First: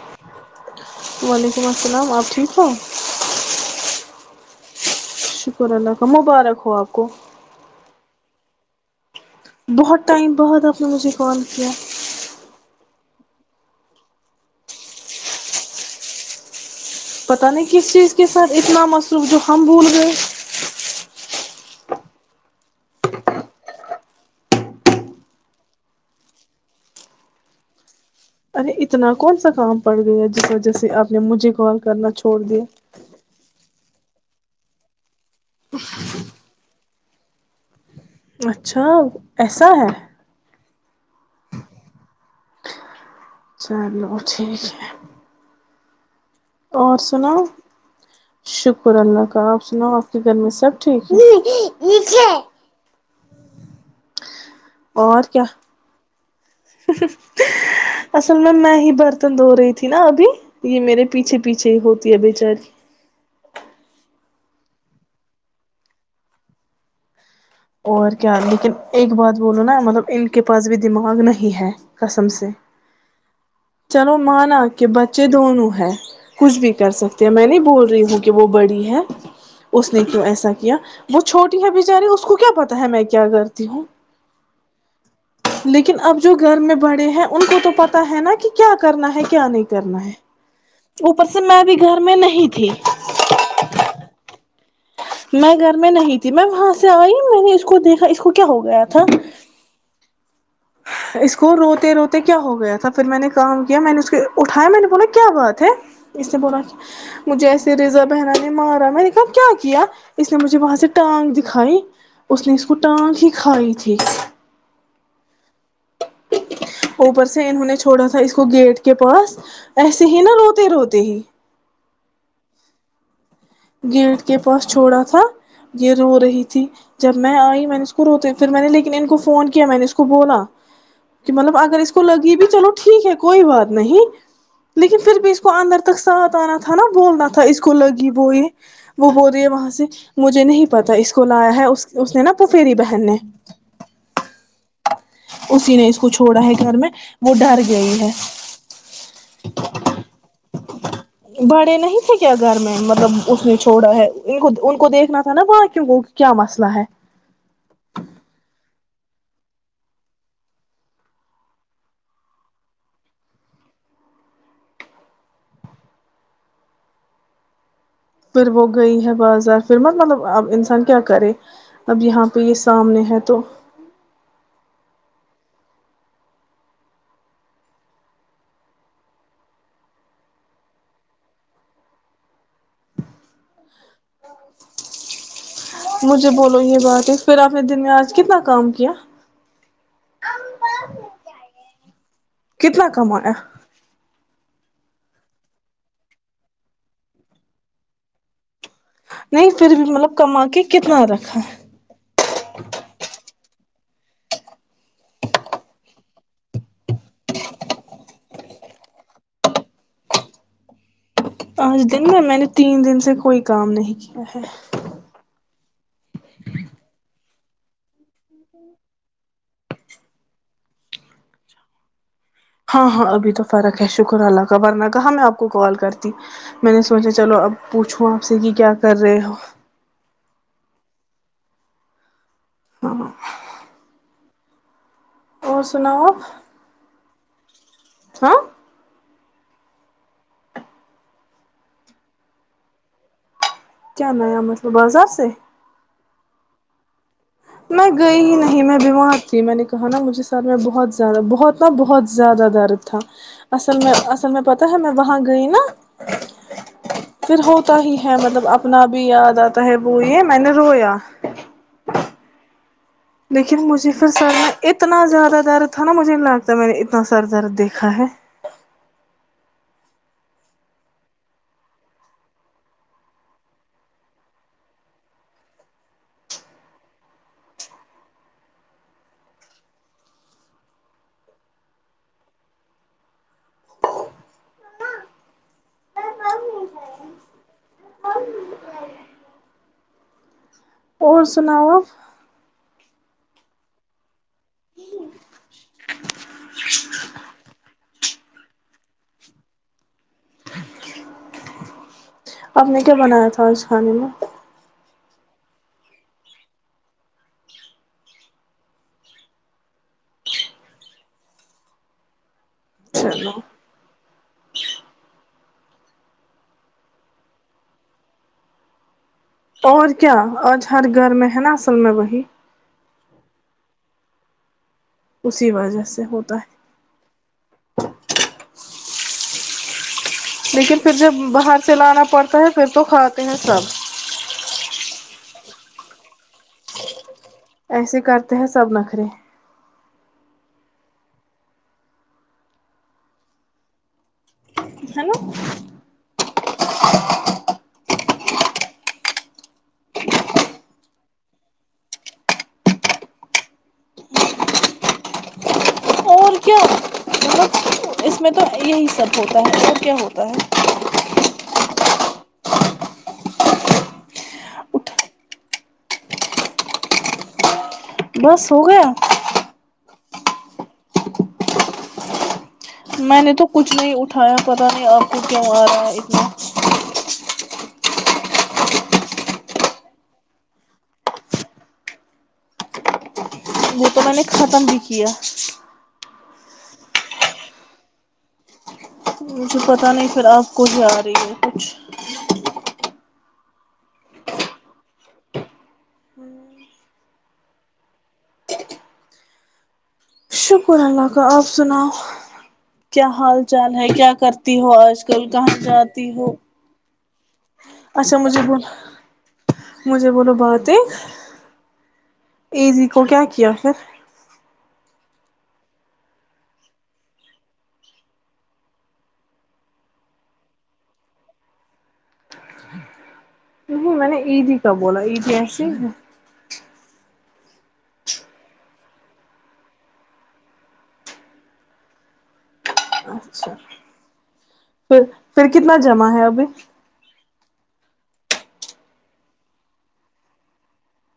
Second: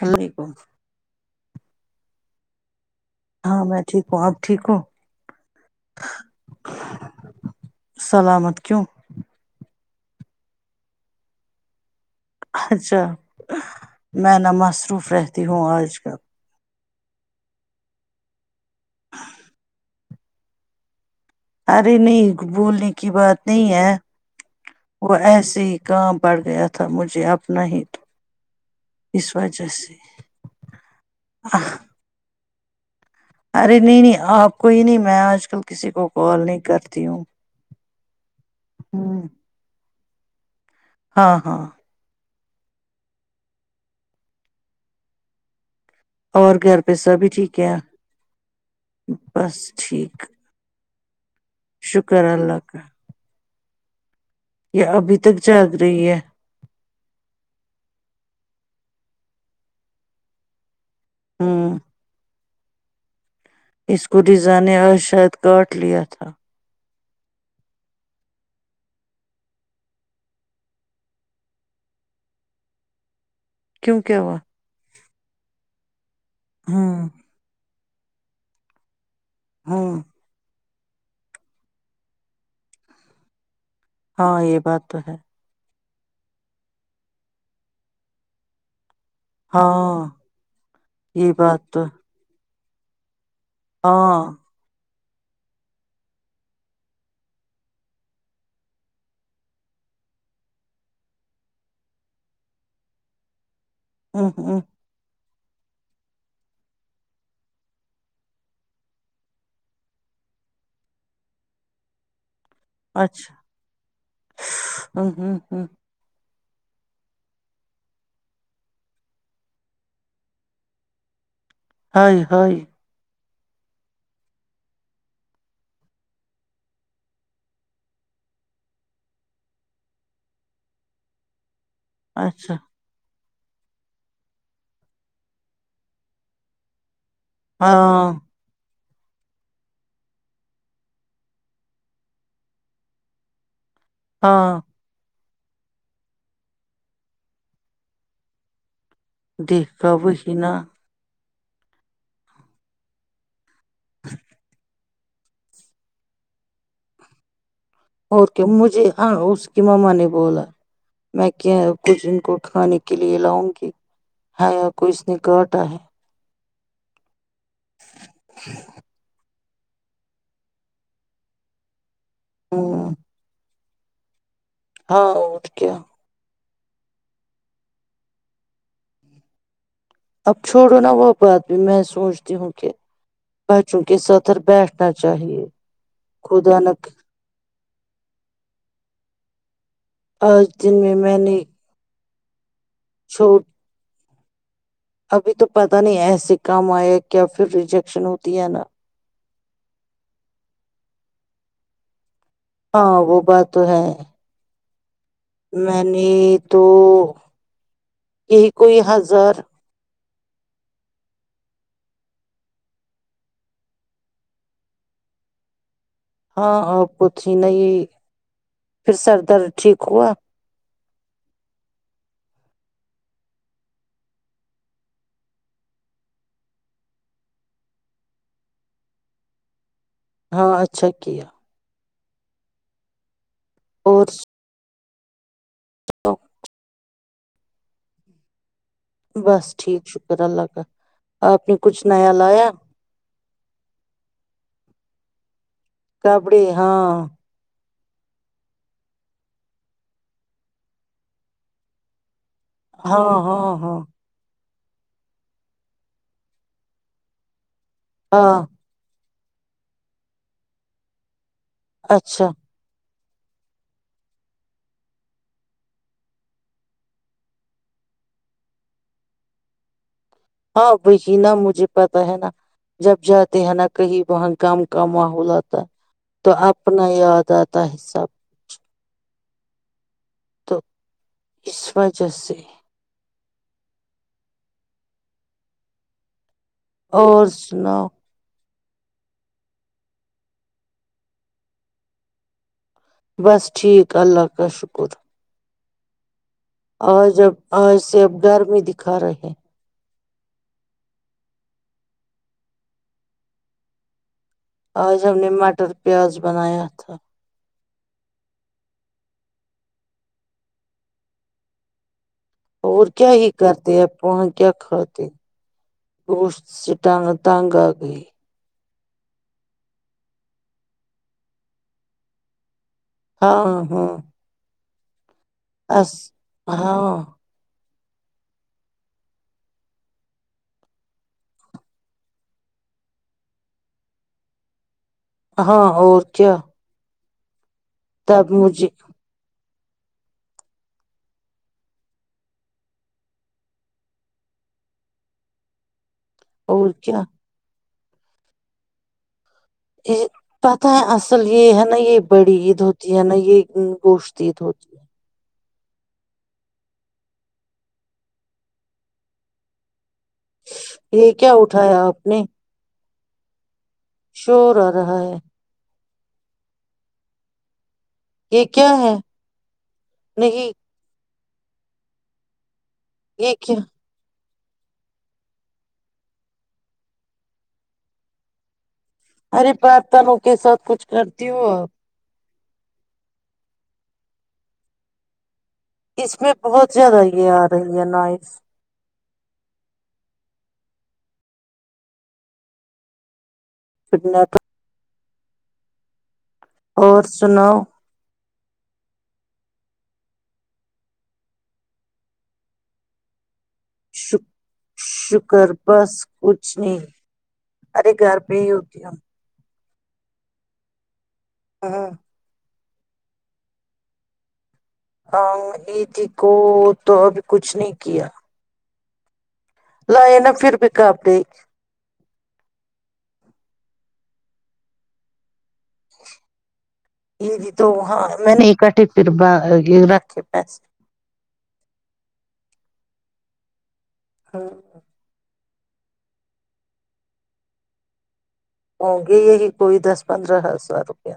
اللام علیکم م السلام آپ ٹھیک ہوو ہاں میں ٹھیک ہوں آپ ٹھیک ہوں شکر اللہ کب مبارک ہو آپ کو سلامت کیوں بہت ٹائم بہت آپ نے مجھے کال کیا اچھا میں نہ مصروف رہتی ہوں آج کل پتا نہیں کس چیز کے س اتنا مصروف جو ہم بھول گئے [inaudible] ارے نہیں بولنے کی بات نہیں ہے وہ ایسے ہی کام پڑ گیا تھا مجھے اپنا ہی تو ارے اتنا کون اس سا وجہ کام سے پڑ گیا جس وجہ سے آپ نے مجھے کال کرنا چھوڑ دیا ارے نہیں نہیں آپ کوئی نہیں میں آج کل کسی کو کال نہیں کرتی ہوں اچھا ہوں ایسا ہے ہاں ہاں چلو ٹھیک ہے گھر پہ اور سبھی سنا ٹھیک ہے شکر اللہ کا بس آپ سنا آپ کے ٹھیک گھر میں سب ٹھیک نہیں شکر اللہ کا یہ ابھی اور تک کیا جاگ رہی ہے اصل میں میں ہی برتن دھو رہی تھی نا ابھی یہ میرے پیچھے ہوں پیچے ہوتی ہے بیےچار اس کو رزا نے آج شاید کاٹ لیا تھا اور کیا لیکن ایک بات بولو نا مطلب ان کے پاس بھی دماغ نہیں ہے قسم سے کیوں چلو کیا ہوا مانا کے بچ ج دونونوں ہیں کچھ بھی کر ہوں سکتے ہیں میں نہیں بول ہوں کہ وہ بڑی ہے اس ہوں نے کیوں ایسا کیا وہ چھوٹی ہے ب بیچاری اس کو کیا پتا ہے میں کیا کرتی ہوں ہاں یہ بات تو ہے لیکن اب جو گھر میں بڑے ہیں ان کو تو پتاہ ہے نا کہ کیا کرنا ہے کیا نہیں کرنا ہاں ہے اوپر یہ سے بات میں بھی تو گھر میں نہیں پھی ہاں میں گھر میں نہیں تھی میں وہاں سے آئی میں نے اس کو دیکھا اس کو کیا ہو گیا تھا اس کو روتے روتے کیا ہو گیا تھا پھر میں نے کہا کیا میں نے اس کے ہوں ہوں اٹھایا میں نے بولا کیا بات ہے اس نے بولا کیا مجھے ایسے رزا بحر نے مارا میں نے کہا کیا کیا اس نے مجھے وہاں سے ٹانگ دکھائی اس نے اس کو ٹانگ ہی اچھا کھائی تھی ہوں ہوں ہوں اوپر سے انہوں نے چھوڑا تھا اس کو گیٹ کے پاس ایسے ہی نا روتے روتے ہی ہ ہ [unintelligible] گیٹ کے پاس چھوڑا تھا یہ رو رہی تھی جب میں آئی میں نے اس کو روتے پھر میں نے لیکن ان کو فون کیا میں نے اس کو بولا کہ مطلب ا اس کو لگی بھی اچھا چلو ٹھیک ہے کوئی بات نہیں لیکن پھر بھی اس کو اندر تک ساتھ آنا تھا نا بولنا تھا اس کو لگی ہاں وہو یہ وہ ب رہی ہے وہاں سے مجھے نہیں پتا اس کو لایا ہے اس نے نا پفیری بہن نے ہاں اسی نے اس کو چھوڑا ہے گھر میں وہ ڈر گئی ہے دیکھا وہ ہی نا بڑے نہیں تھے کیا گھر میں مطلب اس نے چھوڑا ہے ان کو ان کو دیکھنا تھا نا وہاں کیوں کو کیا مسئلہ ہے اور کیا مجھے اس کی ماما نے بولا میں کیا کچھ ان کو کھانے کے لیے لاؤں گی ہ کو اس نے کاٹا ہے پھر وہ گئی ہے بازار فھر مت مطلبب انسان کیا کرے اب یہاں پہ یہ ہوں سامنے ہے تو ہاں وہٹ کیا اب چھوڑو نا وہ بات بھی میں سوچتی ہوں کہ بچوں کے ستر بیٹھنا چاہیے مجھے خدا بولو نہ یہ بات ہے پھر آپ دن میں آج کتنا کام کیا آج دن میں میں نے کتنا کم آیا چھوڑ ابھی تو پتہ نہیں ایسے کام آیا کیا پھر ریجیکشن ہوتی ہے نا نہیں پھر بھی مطلب کما کے کتنا رکھا ہاں وہ بات تو ہے میں نے تو یہ کوئی ہضر آج دن میں میں نے تین دن سے کوئی کام نہیں کیا ہے ہاں آ پ تھی نہیں پھر سر درد ٹھیک ہوا ہاں ہاں ابھی تو فرق ہے شکر اللہ کا ورنہ کہااں میں آپ کو کال کرتی میں نے سوچا چلو اب پوچھوں آپ سے کہ کیا کر رہے ہو ہاں اچھا کیا ہاں اور اور سناؤ آپ ہاں [inaudible] بس ٹھیک شکر اللہ کا آپ نے کچھ نیا لایا کیا نیا مطلب بازار سے کپڑی ہاں میں گئی ہی نہیں میں بیمار تھی میں نے کہا نا مجھے ساتھ میں بہت زیادہ بہت ن بہت زیادہ درد تھا ہاں ہاں اصل ہاں میں اصل میں پتاہ میں وہاں گئی نا پھر ہو [inaudible] تا ہی ہے ہاں مطلب اپنا بھی یاد [inaudible] تو ہے بوئی ہے میں نے رویا [inaudible] اچھا [inaudible] لیکن مجھے پھر سر میں اتنا زیادہ درد تھا نا مجھے نہیں لگتا میں نے اتنا سارا درد دیکھا ہے ہاں بہ نا مجھے پتا ہے نا جب جاتے ہیں نا کہیں وہاں م کا ماحول آتا ہے تو اپنا یاد آتا ہے سب کچھ تو اس وجہ سے [inaudible] اور سناو اور سناؤ بس ٹھیک اللہ حفظ کا شکر [inaudible] اور جب اور سب گر میں دکھا رہے ہیں [inaudible] آپ نے کیا بنایا تھا آج کھانے میں آج ہم نے مٹر پیاز بناایا تھا اور کیا ہی چلو کرتے آ وہاں کیا کھاتے گوشت سےٹانگ ٹانگ آ گئی اور کیا آج ہر گھر میں ہے نا اصل میں وہی ہاں ہاں ہاں اسی وجہ اس سے ہوتا ہے ہاں [inaudible] لیکن پھر جب باہر چلانا پڑتا ہے پھر تو کھاتے ہیں سب ہاں اور کیا ایسے تب کرتے ہیں سب مجھے نخرے ہے نا اور کیا یہ پتہ ہے اصل یہ ہے نا یہ بڑی عید ہوتی ہے نا یہ گوشت عید ہوتی ہے اور کیا ہی سب ہوتا ہے سب کیا ہوتا ہے یہ [inaudible] کیا اٹھایا آپ نے [inaudible] شو رہا اٹھ رہا ہے بس یہ ہو کیا گیا ہے نہیں [inaudible] میں نے یہ تو کچھ کیا نہیں اٹھا ہاں پتہ نہیں آپ کو کیوں آ رہا ہے اتنا ارے برتنوں کے ساتھ کچھ کرتی ہو آپ وہ تو میں نے نے ختم بھی کیا اس میں بہت زیادہ یہ آ رہی ہے نوائس مجھے پتہ نہیں پھر آپ کو ہی آ رہی ہے کچھ سنا کا اور سناؤ شکر اللہ کا آپ سناؤ کیا حال چال ہے کیا ش کرتی ہو آج کل شکر کہاں بس جاتی ہو کچھ نہیں ارے اچھا گھر پہ مجھے ہی بلا ہوتی ہوں مجھے بولو بات ایک ہاں ہاں ایزی کو کیا کیا پھر ہاں ایزی کو تو اب کچھ نہیں کیا لائے نا پھر بھی کپڑے نہیں میں نے عیدی کا بولا عیدی جی ہمم یہ جی تو ہاں میں نے اکٹھی پھر یہ رکھے پیسے اچھا ہاں پھر پھر کتنا جمع ہے ابھی ہوں گے یہی کوئی دس پندرہ ہزار روپیہ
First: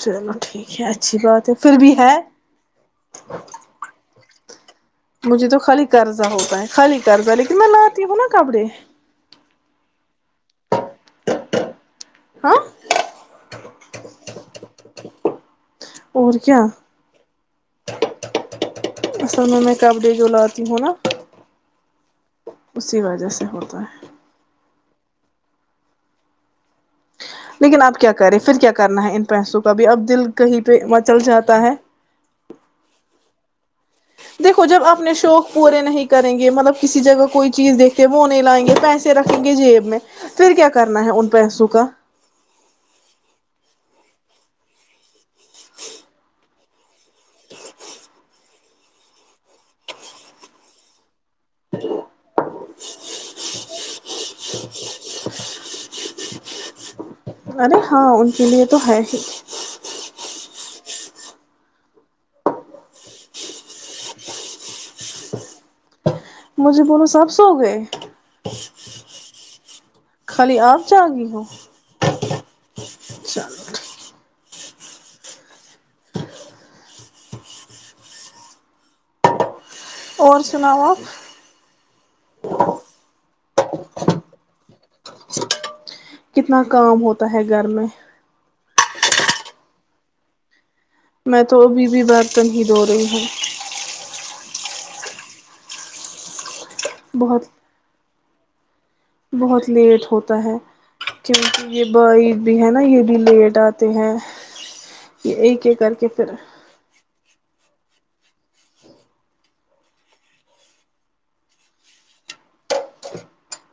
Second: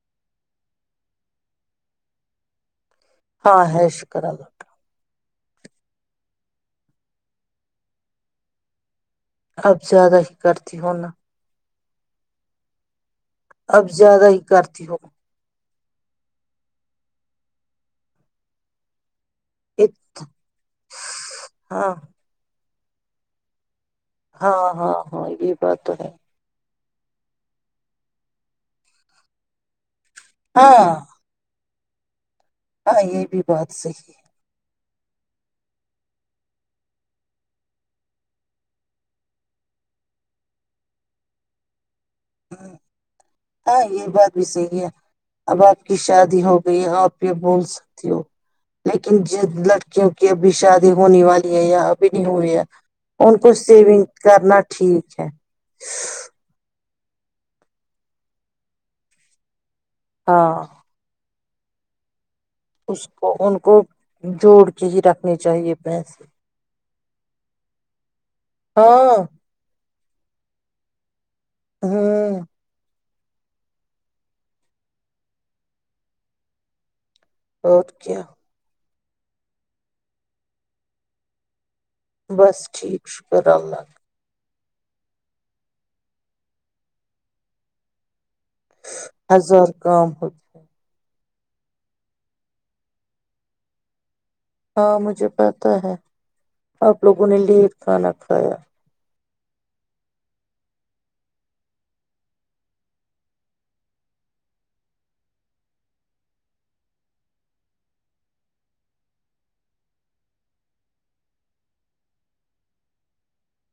چلو ٹھیک ہے اچھی بات ہے پھر بھی ہے ہاں ہے شکر اللہ کا مجھے تو خالی قرضہ ہوتا ہے خالی قرضہ لیکن میں لاتی ہوں نا کپڑے اب زیادہ ہی کرتی ہوناا ہاں اب زیادہ ہی کرتی ہو اور کیا اصل میں میں ایک- کپ دے جو لاتی ہوں نا ہاں اسی وجہ سے ہوتا ہے ہاں ہاں ہاں یہ بات تو ہے لیکن اب کیا کریں پھر کیا کرنا ہے ان پیسوں کا ابھی اب دل کہیں پہ ہاں مچل جاتا ہے ہاں یہ بھی بات صحیح ہے دیکھو جب اپنے شوق پورے نہیں کریں گے مطلب کسی جگہ کوئی چیز دیکھتے وہ نہیں لائیں گے پیسے رکھیں گے جیب میں پھر کیا کرنا ہے ان پیسوں کا ہممم ہاں یہ بات بھی صحیح ہے اب آپ کی شادی ہو گئی ہے آپ یہ بول سکتی ہو لیکن جن لڑکیوں کی اب بھی شادی ہونے والی یا ابھی نہیں ہو رہ ہے [unintelligible] ان کو سیونگ کرنا ٹھیک ہے ارے ہاں ان کے لیے تو ہے ہی ہاں اس کو ان کو جوڑ کے ہی رکھنی چاہیے پیسے مجھے بولو سب سو ہو گئے ہاں [unintelligible] خالی آپ جا گی ہو ہاں [unintelligible] چلو ٹھیک [unintelligible] اورٹ کیا [unintelligible] اور سناؤ آپ [unintelligible] بس ٹھیک شکر اللہ [unintelligible] کتنا کام ہوتا ہے گھر میں ہزار کام ہوتے ہیں میں تو ابھی بھی برتن ہی دھو رہی ہوں ہاں مجھے پت ہے آپ لوگوں نے بہت لیے تھاان تھا ہاں [unintelligible] بہت لیٹ ہوتا ہے کیونکہ یہ ب بھی ہے نا یہ بھی لیٹ آتے ہیں یہ ایک ایک کر کے پھر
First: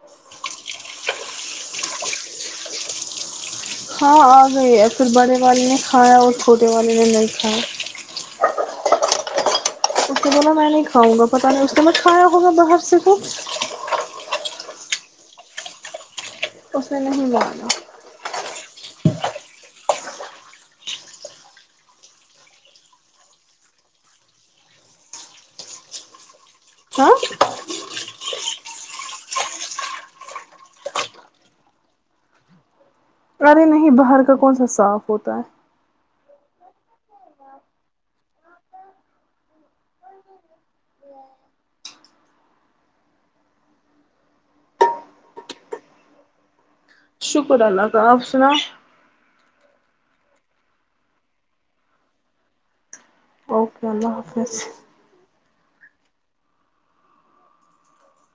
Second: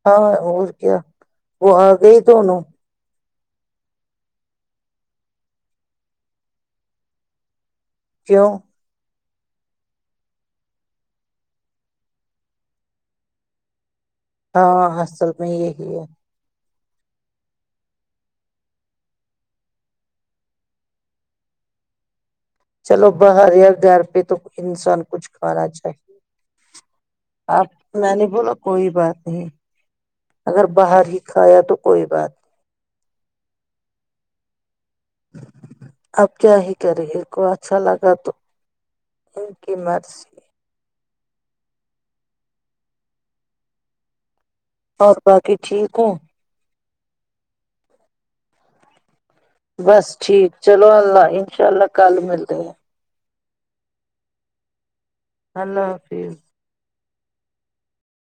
ہاں اور کیا وہ آ گئی دونوں ہاں آ گئی ہے پھر بڑے والے نے کھایا اور چھوٹے والے نے نہیں کھایا کیوں اس کے د میں میں نہیں کھاؤ گا پتا نہیں اس کو مت کھایا ہوگا باہر سے کو ہاں اصل میں یہی ہے [unintelligible] اسے نہیں جا چلو باہر یا گھر پہ تو انسان کچھ کھانا چاہیے ہاں آپ میں نے بولا [unintelligible] کوئی بات نہیں اگر باہر ہی کھایا تو کوئی بات نہیں ارے نہیں باہر کا کون سا صاف کتا [unintelligible] اب کیا ہی کریں ان کو اچھا لگا تو ان کی مرضی [unintelligible] اور باقی ٹھیک ہوں شکر اللہ تال آپ سنا بس ٹھیک چلو اللہ انشاء اللہ کل ملتےئے ہیں اوکے اللہ حافظ [unintelligible] اللہ حافظ